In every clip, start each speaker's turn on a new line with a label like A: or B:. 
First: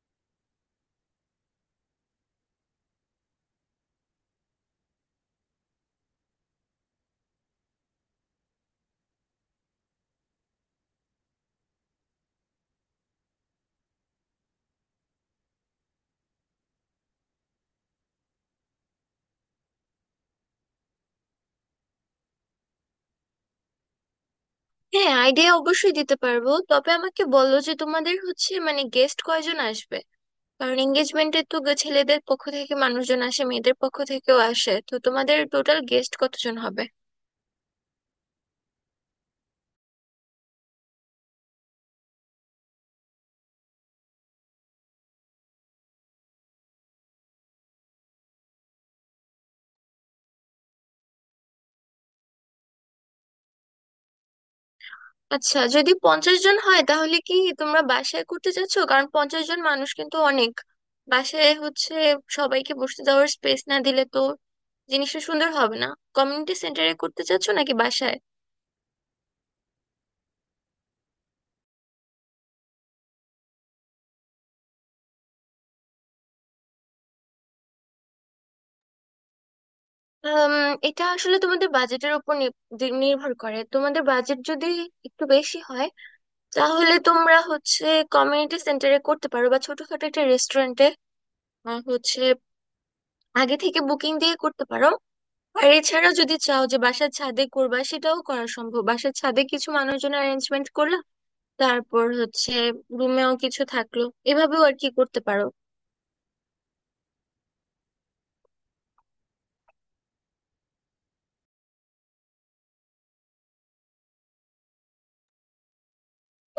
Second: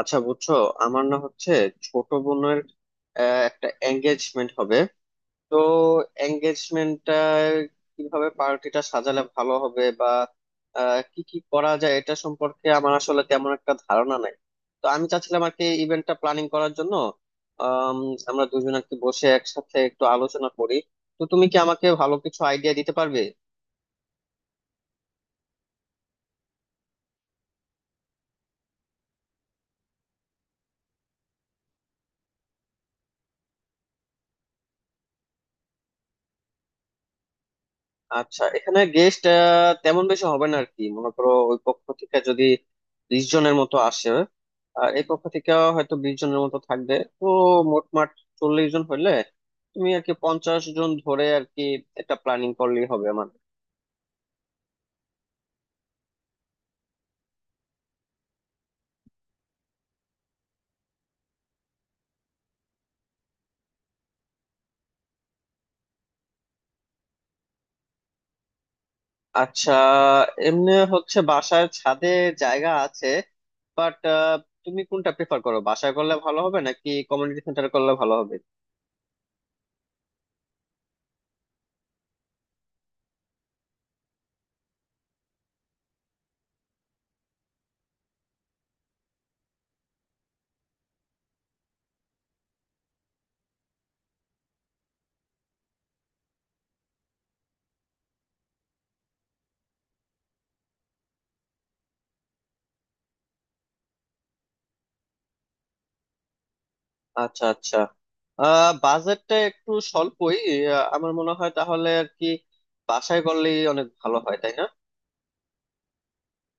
A: আচ্ছা, বুঝছো, আমার না হচ্ছে ছোট বোনের একটা এঙ্গেজমেন্ট হবে। তো এঙ্গেজমেন্টটা কিভাবে পার্টিটা সাজালে ভালো হবে, বা কি কি করা যায় এটা সম্পর্কে আমার আসলে তেমন একটা ধারণা নাই। তো আমি চাচ্ছিলাম আর কি ইভেন্টটা প্ল্যানিং করার জন্য আম, আমরা দুজন আর কি বসে একসাথে একটু আলোচনা করি। তো তুমি কি আমাকে ভালো কিছু আইডিয়া দিতে পারবে?
B: হ্যাঁ আইডিয়া অবশ্যই দিতে পারবো। তবে আমাকে বলো যে তোমাদের হচ্ছে মানে গেস্ট কয়জন আসবে। কারণ এঙ্গেজমেন্টে তো ছেলেদের পক্ষ থেকে মানুষজন আসে, মেয়েদের পক্ষ থেকেও আসে। তো তোমাদের টোটাল গেস্ট কতজন হবে?
A: আচ্ছা, এখানে গেস্ট তেমন বেশি হবে না আর কি। মনে করো ওই পক্ষ থেকে যদি 20 জনের মতো আসে, আর এই পক্ষ থেকে হয়তো 20 জনের মতো থাকবে, তো মোটমাট 40 জন হইলে, তুমি আর কি 50 জন ধরে আর কি এটা প্ল্যানিং করলেই হবে আমার।
B: আচ্ছা, যদি 50 জন হয় তাহলে কি তোমরা বাসায় করতে চাচ্ছ? কারণ 50 জন মানুষ কিন্তু অনেক। বাসায় হচ্ছে সবাইকে বসতে দেওয়ার স্পেস না দিলে তো জিনিসটা সুন্দর হবে না। কমিউনিটি সেন্টারে করতে চাচ্ছ নাকি বাসায়?
A: আচ্ছা, এমনি হচ্ছে বাসার ছাদে জায়গা আছে, বাট তুমি কোনটা প্রেফার করো, বাসায় করলে ভালো হবে নাকি কমিউনিটি সেন্টারে করলে ভালো হবে?
B: আম, এটা আসলে তোমাদের বাজেটের উপর নির্ভর করে। তোমাদের বাজেট যদি একটু বেশি হয় তাহলে তোমরা হচ্ছে কমিউনিটি সেন্টারে করতে পারো, বা ছোটখাটো একটা রেস্টুরেন্টে হচ্ছে আগে থেকে বুকিং দিয়ে করতে পারো। আর এছাড়া যদি চাও যে বাসার ছাদে করবা সেটাও করা সম্ভব। বাসার ছাদে কিছু মানুষজন অ্যারেঞ্জমেন্ট করলা, তারপর হচ্ছে রুমেও কিছু থাকলো, এভাবেও আর কি করতে পারো।
A: আচ্ছা আচ্ছা, বাজেটটা একটু স্বল্পই। আমার মনে হয় তাহলে আর কি বাসায় করলেই অনেক ভালো হয়, তাই না?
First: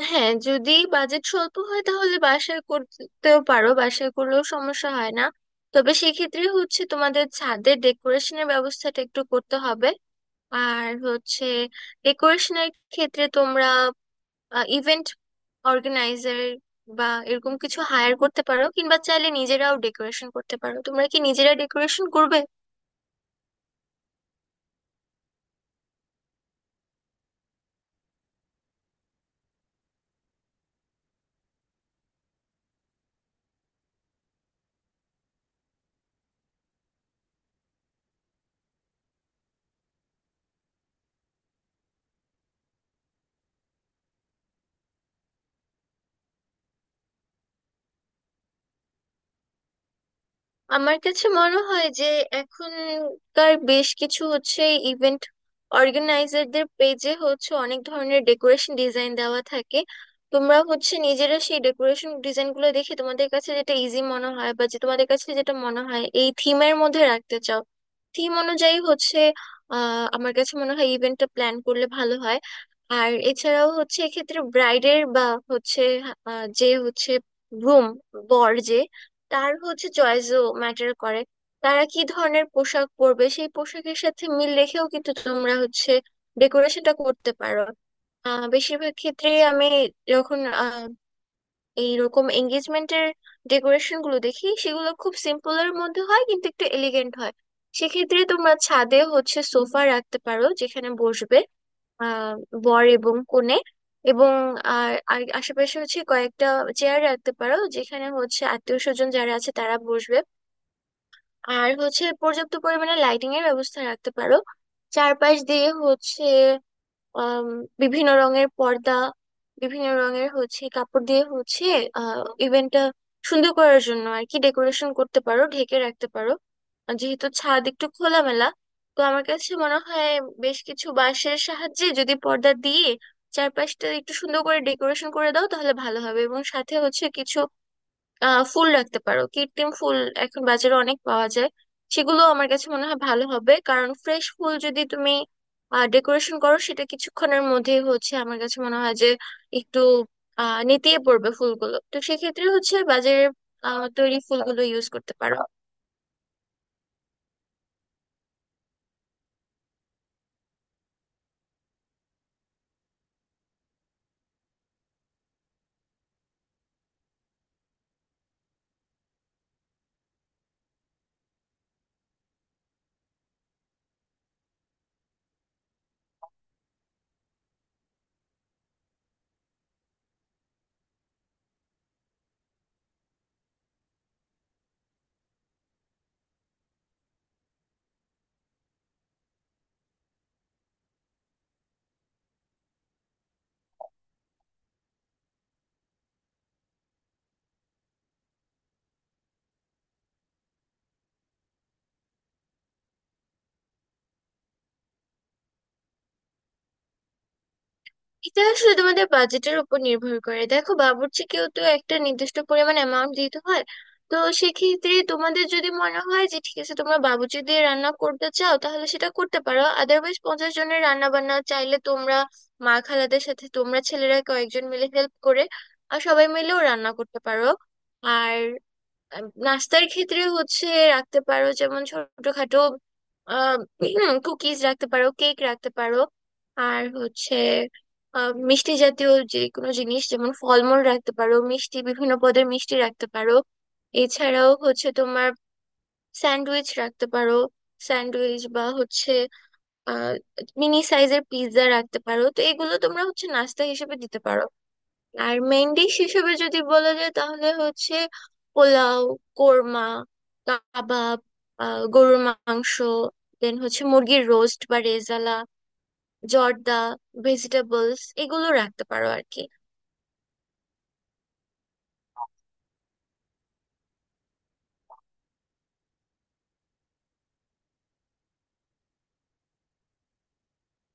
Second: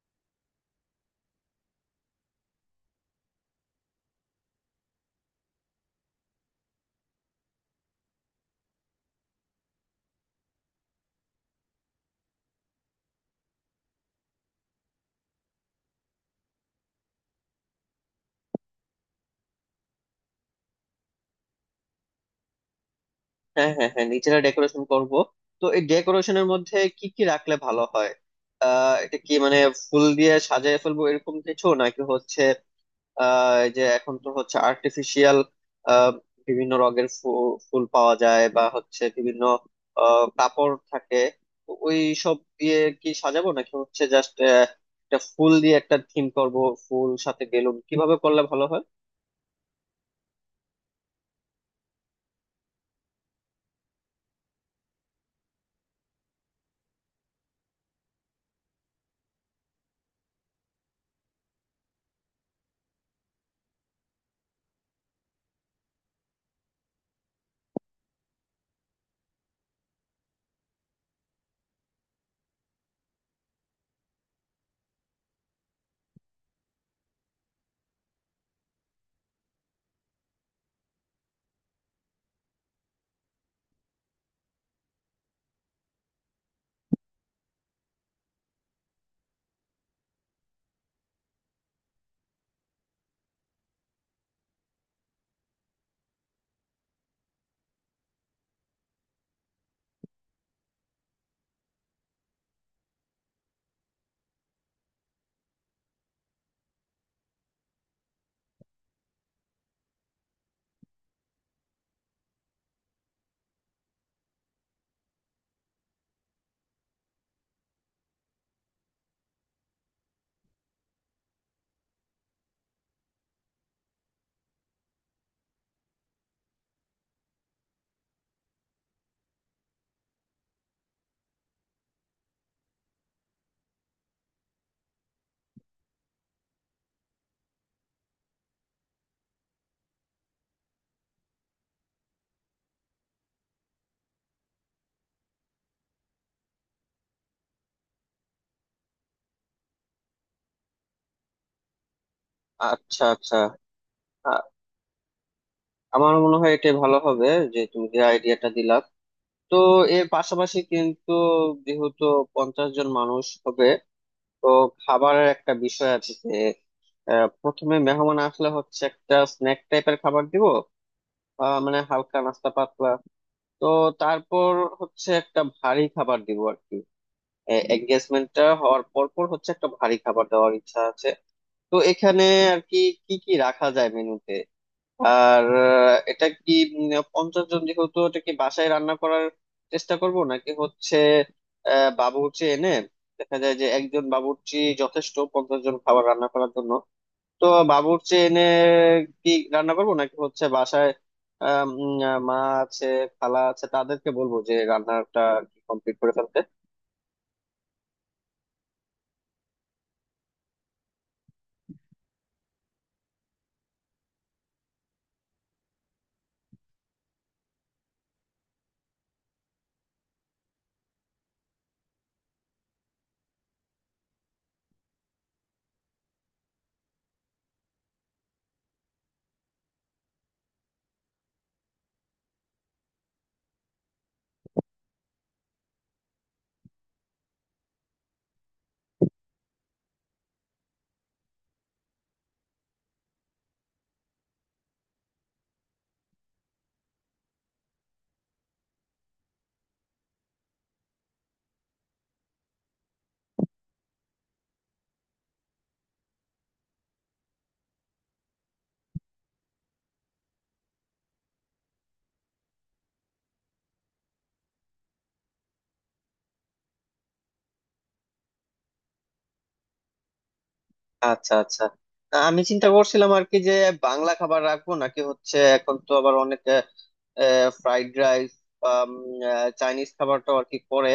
B: হ্যাঁ, যদি বাজেট স্বল্প হয় তাহলে বাসায় করতেও পারো। বাসায় করলেও সমস্যা হয় না। তবে সেক্ষেত্রে হচ্ছে তোমাদের ছাদের ডেকোরেশনের ব্যবস্থাটা একটু করতে হবে। আর হচ্ছে ডেকোরেশনের ক্ষেত্রে তোমরা ইভেন্ট অর্গানাইজার বা এরকম কিছু হায়ার করতে পারো, কিংবা চাইলে নিজেরাও ডেকোরেশন করতে পারো। তোমরা কি নিজেরা ডেকোরেশন করবে?
A: হ্যাঁ হ্যাঁ হ্যাঁ, নিজেরা ডেকোরেশন করব। তো এই ডেকোরেশনের মধ্যে কি কি রাখলে ভালো হয়? এটা কি মানে ফুল দিয়ে সাজায় ফেলবো এরকম কিছু, নাকি হচ্ছে এই যে এখন তো হচ্ছে আর্টিফিশিয়াল বিভিন্ন রঙের ফুল পাওয়া যায়, বা হচ্ছে বিভিন্ন কাপড় থাকে, তো ওই সব দিয়ে কি সাজাবো, নাকি হচ্ছে জাস্ট একটা ফুল দিয়ে একটা থিম করব, ফুল সাথে বেলুন? কিভাবে করলে ভালো হয়?
B: আমার কাছে মনে হয় যে এখনকার বেশ কিছু হচ্ছে ইভেন্ট অর্গানাইজারদের পেজে হচ্ছে অনেক ধরনের ডেকোরেশন ডিজাইন দেওয়া থাকে। তোমরা হচ্ছে নিজেরা সেই ডেকোরেশন ডিজাইন গুলো দেখে তোমাদের কাছে যেটা ইজি মনে হয় বা যে তোমাদের কাছে যেটা মনে হয় এই থিমের মধ্যে রাখতে চাও থিম অনুযায়ী হচ্ছে আমার কাছে মনে হয় ইভেন্টটা প্ল্যান করলে ভালো হয়। আর এছাড়াও হচ্ছে এক্ষেত্রে ব্রাইডের বা হচ্ছে যে হচ্ছে গ্রুম, বর, যে তার হচ্ছে চয়েসও ম্যাটার করে। তারা কি ধরনের পোশাক পরবে সেই পোশাকের সাথে মিল রেখেও কিন্তু তোমরা হচ্ছে ডেকোরেশনটা করতে পারো। বেশিরভাগ ক্ষেত্রে আমি যখন এইরকম এঙ্গেজমেন্টের ডেকোরেশন গুলো দেখি সেগুলো খুব সিম্পল এর মধ্যে হয় কিন্তু একটু এলিগেন্ট হয়। সেক্ষেত্রে তোমরা ছাদে হচ্ছে সোফা রাখতে পারো যেখানে বসবে আহ বর এবং কনে। এবং আর আর আশেপাশে হচ্ছে কয়েকটা চেয়ার রাখতে পারো যেখানে হচ্ছে আত্মীয় স্বজন যারা আছে তারা বসবে। আর হচ্ছে পর্যাপ্ত পরিমাণে লাইটিং এর ব্যবস্থা রাখতে পারো চারপাশ দিয়ে হচ্ছে আম, বিভিন্ন রঙের পর্দা, বিভিন্ন রঙের হচ্ছে কাপড় দিয়ে হচ্ছে ইভেন্টটা সুন্দর করার জন্য আর কি ডেকোরেশন করতে পারো, ঢেকে রাখতে পারো। আর যেহেতু ছাদ একটু খোলামেলা তো আমার কাছে মনে হয় বেশ কিছু বাঁশের সাহায্যে যদি পর্দা দিয়ে চারপাশটা একটু সুন্দর করে ডেকোরেশন করে দাও তাহলে ভালো হবে। এবং সাথে হচ্ছে কিছু ফুল রাখতে পারো, কৃত্রিম ফুল এখন বাজারে অনেক পাওয়া যায়। সেগুলো আমার কাছে মনে হয় ভালো হবে কারণ ফ্রেশ ফুল যদি তুমি ডেকোরেশন করো সেটা কিছুক্ষণের মধ্যেই হচ্ছে আমার কাছে মনে হয় যে একটু নেতিয়ে পড়বে ফুলগুলো। তো সেক্ষেত্রে হচ্ছে
A: আচ্ছা
B: বাজারে
A: আচ্ছা,
B: তৈরি
A: আ-
B: ফুলগুলো ইউজ করতে পারো।
A: আমার মনে হয় এটা ভালো হবে যে তুমি যে আইডিয়াটা দিলা। তো এর পাশাপাশি কিন্তু যেহেতু 50 জন মানুষ হবে, তো খাবারের একটা বিষয় আছে। প্রথমে মেহমান আসলে হচ্ছে একটা স্ন্যাক টাইপের খাবার দিব, মানে হালকা নাস্তা পাতলা। তো তারপর হচ্ছে একটা ভারী খাবার দিব আর কি। এঙ্গেজমেন্টটা হওয়ার পর পর হচ্ছে একটা ভারী খাবার দেওয়ার ইচ্ছা আছে। তো এখানে আর কি কি কি রাখা যায় মেনুতে? আর এটা কি 50 জন যেহেতু, এটা কি বাসায় রান্না করার চেষ্টা করব, নাকি হচ্ছে বাবুর্চি এনে? দেখা যায় যে একজন বাবুর্চি যথেষ্ট 50 জন খাবার রান্না করার জন্য। তো বাবুর্চি এনে কি রান্না করবো, নাকি হচ্ছে বাসায় আম, উম, মা আছে, খালা আছে, তাদেরকে বলবো যে রান্নাটা কমপ্লিট করে ফেলতে।
B: এটা আসলে তোমাদের বাজেটের উপর নির্ভর করে। দেখো, বাবুর্চিকেও তো একটা নির্দিষ্ট পরিমাণ অ্যামাউন্ট দিতে হয়। তো সেক্ষেত্রে তোমাদের যদি মনে হয় যে ঠিক আছে তোমরা বাবুর্চি দিয়ে রান্না করতে চাও তাহলে সেটা করতে পারো, আদারওয়াইজ 50 জনের রান্না বান্না চাইলে তোমরা মা খালাদের সাথে তোমরা ছেলেরা কয়েকজন মিলে হেল্প করে আর সবাই মিলেও রান্না করতে পারো। আর নাস্তার ক্ষেত্রে হচ্ছে রাখতে পারো যেমন ছোটখাটো কুকিজ রাখতে পারো, কেক রাখতে পারো। আর হচ্ছে মিষ্টি জাতীয় যে কোনো জিনিস যেমন ফলমূল রাখতে পারো, মিষ্টি, বিভিন্ন পদের মিষ্টি রাখতে পারো। এছাড়াও হচ্ছে তোমার স্যান্ডউইচ রাখতে পারো, স্যান্ডউইচ বা হচ্ছে আহ মিনি সাইজের পিৎজা রাখতে পারো। তো এগুলো তোমরা হচ্ছে নাস্তা হিসেবে দিতে পারো। আর মেইন ডিশ হিসেবে যদি বলা যায় তাহলে হচ্ছে পোলাও, কোরমা, কাবাব, গরুর মাংস, দেন হচ্ছে মুরগির রোস্ট বা রেজালা, জর্দা, ভেজিটেবলস এগুলো রাখতে পারো আর কি।
A: আচ্ছা আচ্ছা, আমি চিন্তা করছিলাম আর কি যে বাংলা খাবার রাখবো, নাকি হচ্ছে এখন তো আবার অনেক ফ্রাইড রাইস, চাইনিজ খাবারটাও আর কি করে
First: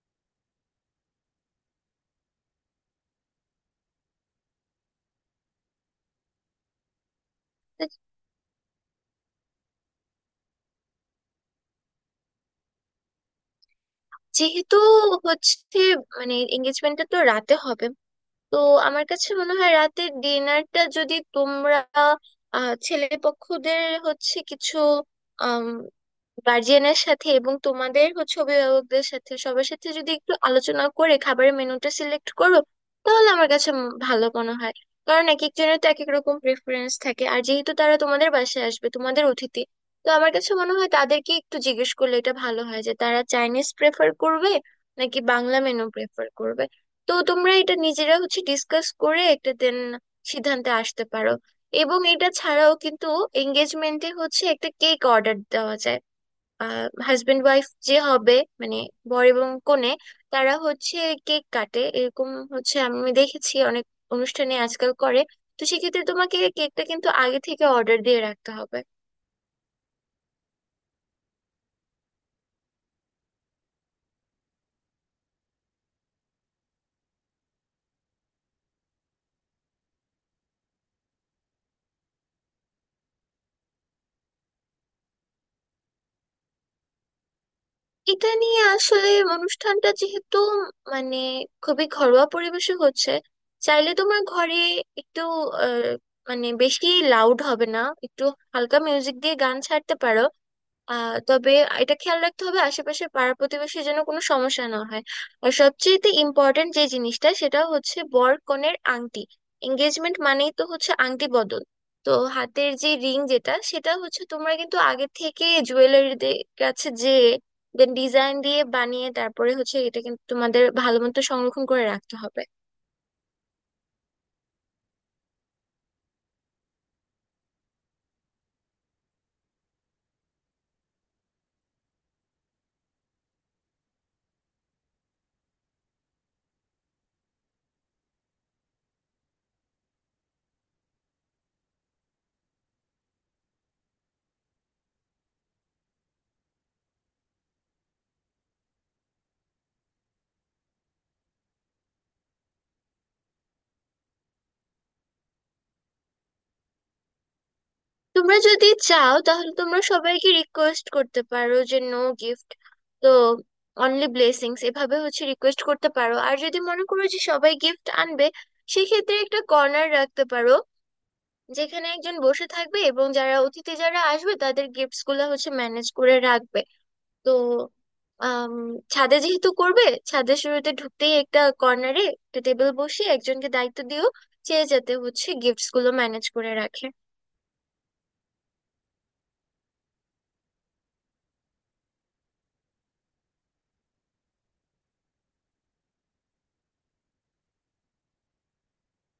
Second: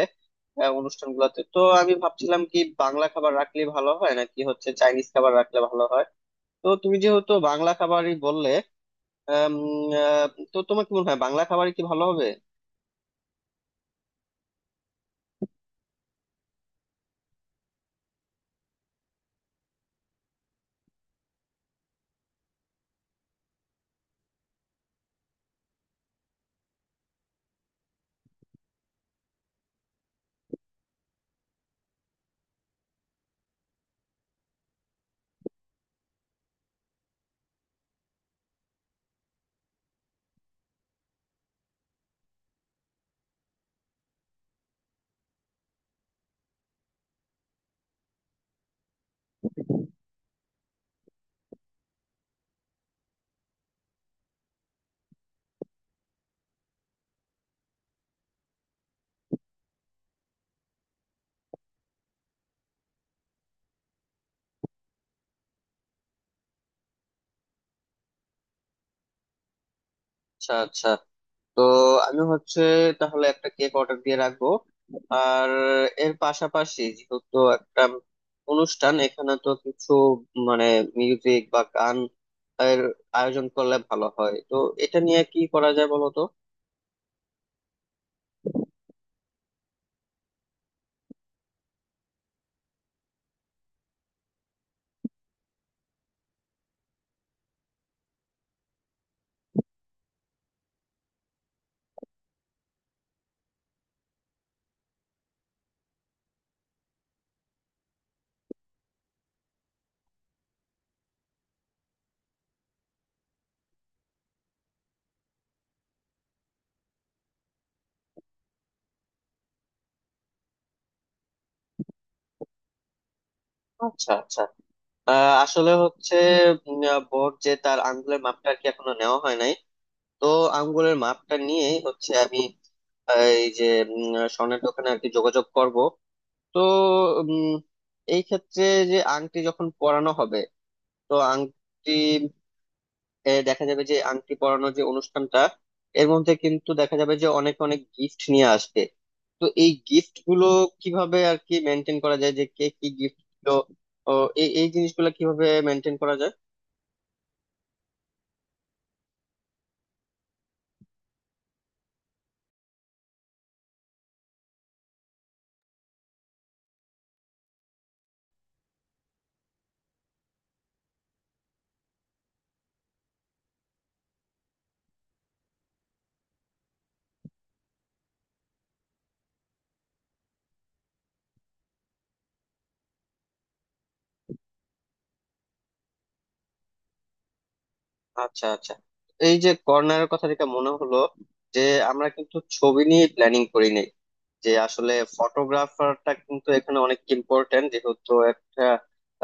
A: অনুষ্ঠানগুলোতে। তো আমি ভাবছিলাম কি বাংলা খাবার রাখলে ভালো হয়, নাকি হচ্ছে চাইনিজ খাবার রাখলে ভালো হয়? তো তুমি যেহেতু বাংলা
B: তা,
A: খাবারই বললে, আম, আহ, তো তোমার কি মনে হয়, বাংলা খাবারই কি ভালো হবে?
B: যেহেতু হচ্ছে মানে এঙ্গেজমেন্টটা তো রাতে হবে তো আমার কাছে মনে হয় রাতে ডিনারটা যদি তোমরা ছেলে পক্ষদের হচ্ছে কিছু গার্জিয়ানের সাথে এবং তোমাদের হচ্ছে অভিভাবকদের সাথে সবার সাথে যদি একটু আলোচনা করে খাবারের মেনুটা সিলেক্ট করো তাহলে আমার কাছে ভালো মনে হয়। কারণ এক একজনের তো এক এক রকম প্রেফারেন্স থাকে। আর যেহেতু তারা তোমাদের বাসায় আসবে, তোমাদের অতিথি, তো আমার কাছে মনে হয় তাদেরকে একটু জিজ্ঞেস করলে এটা ভালো হয় যে তারা চাইনিজ প্রেফার করবে নাকি বাংলা মেনু প্রেফার করবে। তো তোমরা এটা নিজেরা হচ্ছে ডিসকাস করে একটা দেন সিদ্ধান্তে আসতে পারো। এবং এটা ছাড়াও কিন্তু এঙ্গেজমেন্টে হচ্ছে একটা কেক অর্ডার দেওয়া যায়। হাজবেন্ড ওয়াইফ যে হবে মানে বর এবং কনে, তারা হচ্ছে কেক কাটে এরকম হচ্ছে আমি দেখেছি অনেক অনুষ্ঠানে আজকাল করে। তো সেক্ষেত্রে তোমাকে কেকটা কিন্তু আগে থেকে অর্ডার দিয়ে রাখতে হবে।
A: আচ্ছা আচ্ছা, তো আমি হচ্ছে তাহলে একটা কেক অর্ডার দিয়ে রাখবো। আর এর পাশাপাশি যেহেতু একটা অনুষ্ঠান, এখানে তো কিছু মানে মিউজিক বা গান এর আয়োজন করলে ভালো হয়। তো এটা নিয়ে কি করা যায় বলো তো?
B: এটা নিয়ে আসলে অনুষ্ঠানটা যেহেতু মানে খুবই ঘরোয়া পরিবেশে হচ্ছে চাইলে তোমার ঘরে একটু আহ, মানে বেশি লাউড হবে না, একটু হালকা মিউজিক দিয়ে গান ছাড়তে পারো। তবে এটা খেয়াল রাখতে হবে আশেপাশে পাড়া প্রতিবেশীর যেন কোনো সমস্যা না হয়। আর সবচেয়েতে ইম্পর্টেন্ট যে জিনিসটা সেটা হচ্ছে বর কনের আংটি। এঙ্গেজমেন্ট মানেই তো হচ্ছে আংটি বদল। তো হাতের যে রিং যেটা সেটা হচ্ছে তোমরা কিন্তু আগে থেকে জুয়েলারিদের কাছে যে দেন ডিজাইন দিয়ে বানিয়ে তারপরে হচ্ছে এটা কিন্তু তোমাদের ভালো মতো সংরক্ষণ করে রাখতে হবে।
A: আচ্ছা আচ্ছা, আসলে হচ্ছে বর যে তার আঙ্গুলের মাপটা আর কি এখনো নেওয়া হয় নাই। তো আঙ্গুলের মাপটা নিয়ে হচ্ছে আমি এই যে উম, স্বর্ণের দোকানে আর কি যোগাযোগ করব। তো উম, এই ক্ষেত্রে যে আংটি যখন পরানো হবে, তো আংটি দেখা যাবে যে আংটি পরানোর যে অনুষ্ঠানটা, এর মধ্যে কিন্তু দেখা যাবে যে অনেক অনেক গিফট নিয়ে আসবে। তো এই গিফট গুলো কিভাবে আর কি মেনটেন করা যায় যে কে কি গিফট দিলো? ও, এই এই জিনিসগুলো কিভাবে মেনটেন করা যায়?
B: তোমরা যদি চাও তাহলে তোমরা সবাইকে রিকোয়েস্ট করতে পারো যে নো গিফট, তো অনলি ব্লেসিংস এভাবে হচ্ছে রিকোয়েস্ট করতে পারো। আর যদি মনে করো যে সবাই গিফট আনবে সেক্ষেত্রে একটা কর্নার রাখতে পারো যেখানে একজন বসে থাকবে এবং যারা অতিথি যারা আসবে তাদের গিফটস গুলো হচ্ছে ম্যানেজ করে রাখবে। তো আম, ছাদে যেহেতু করবে ছাদের শুরুতে ঢুকতেই একটা কর্নারে একটা টেবিল বসিয়ে একজনকে দায়িত্ব দিও সে যাতে হচ্ছে গিফটস গুলো ম্যানেজ করে রাখে।
A: আচ্ছা আচ্ছা, এই যে কর্নারের কথা যেটা মনে হলো, যে আমরা কিন্তু ছবি নিয়ে প্ল্যানিং করিনি, যে আসলে ফটোগ্রাফারটা কিন্তু এখানে অনেক ইম্পর্টেন্ট, যেহেতু একটা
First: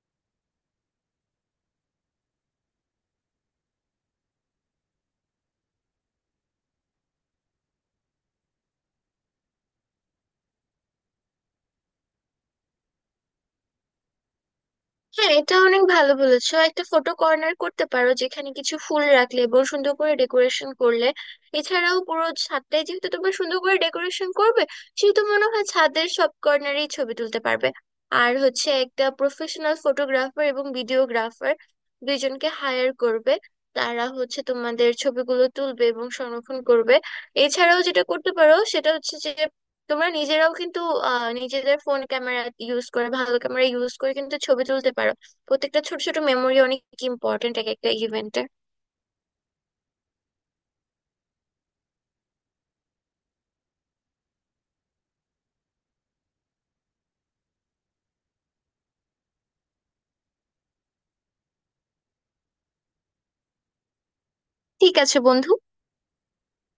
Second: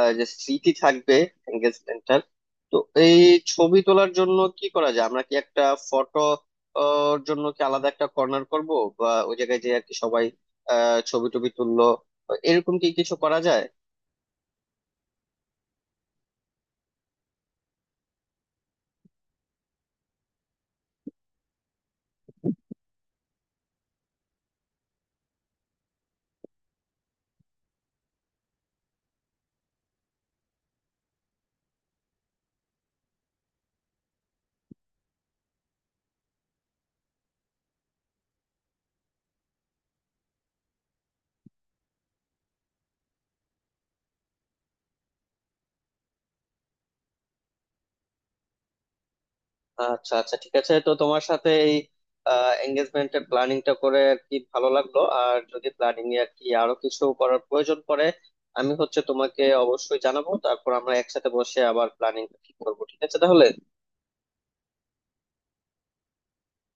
A: যে স্মৃতি থাকবে এঙ্গেজমেন্টটার। তো এই ছবি তোলার জন্য কি করা যায়, আমরা কি একটা ফটো ওর জন্য কি আলাদা একটা কর্নার করব, বা ওই জায়গায় যে আর কি সবাই ছবি টবি তুললো, এরকম কি কিছু করা যায়?
B: হ্যাঁ, এটা অনেক ভালো বলেছো। একটা ফটো কর্নার করতে পারো যেখানে কিছু ফুল রাখলে এবং সুন্দর করে ডেকোরেশন করলে, এছাড়াও পুরো ছাদটাই যেহেতু তোমরা সুন্দর করে ডেকোরেশন করবে সেহেতু মনে হয় ছাদের সব কর্নারেই ছবি তুলতে পারবে। আর হচ্ছে একটা প্রফেশনাল ফটোগ্রাফার এবং ভিডিওগ্রাফার দুইজনকে হায়ার করবে। তারা হচ্ছে তোমাদের ছবিগুলো তুলবে এবং সংরক্ষণ করবে। এছাড়াও যেটা করতে পারো সেটা হচ্ছে যে তোমরা নিজেরাও কিন্তু নিজেদের ফোন ক্যামেরা ইউজ করে, ভালো ক্যামেরা ইউজ করে কিন্তু ছবি তুলতে পারো। প্রত্যেকটা ছোট ছোট মেমোরি অনেক ইম্পর্ট্যান্ট এক একটা ইভেন্টে।
A: আচ্ছা আচ্ছা, ঠিক আছে। তো তোমার সাথে এই এঙ্গেজমেন্টের প্ল্যানিংটা করে আর কি ভালো লাগলো। আর যদি প্ল্যানিং এ আর কি আরো কিছু করার প্রয়োজন পড়ে, আমি হচ্ছে তোমাকে অবশ্যই জানাবো। তারপর আমরা একসাথে বসে আবার প্ল্যানিং ঠিক করবো। ঠিক আছে তাহলে।
B: ঠিক আছে বন্ধু।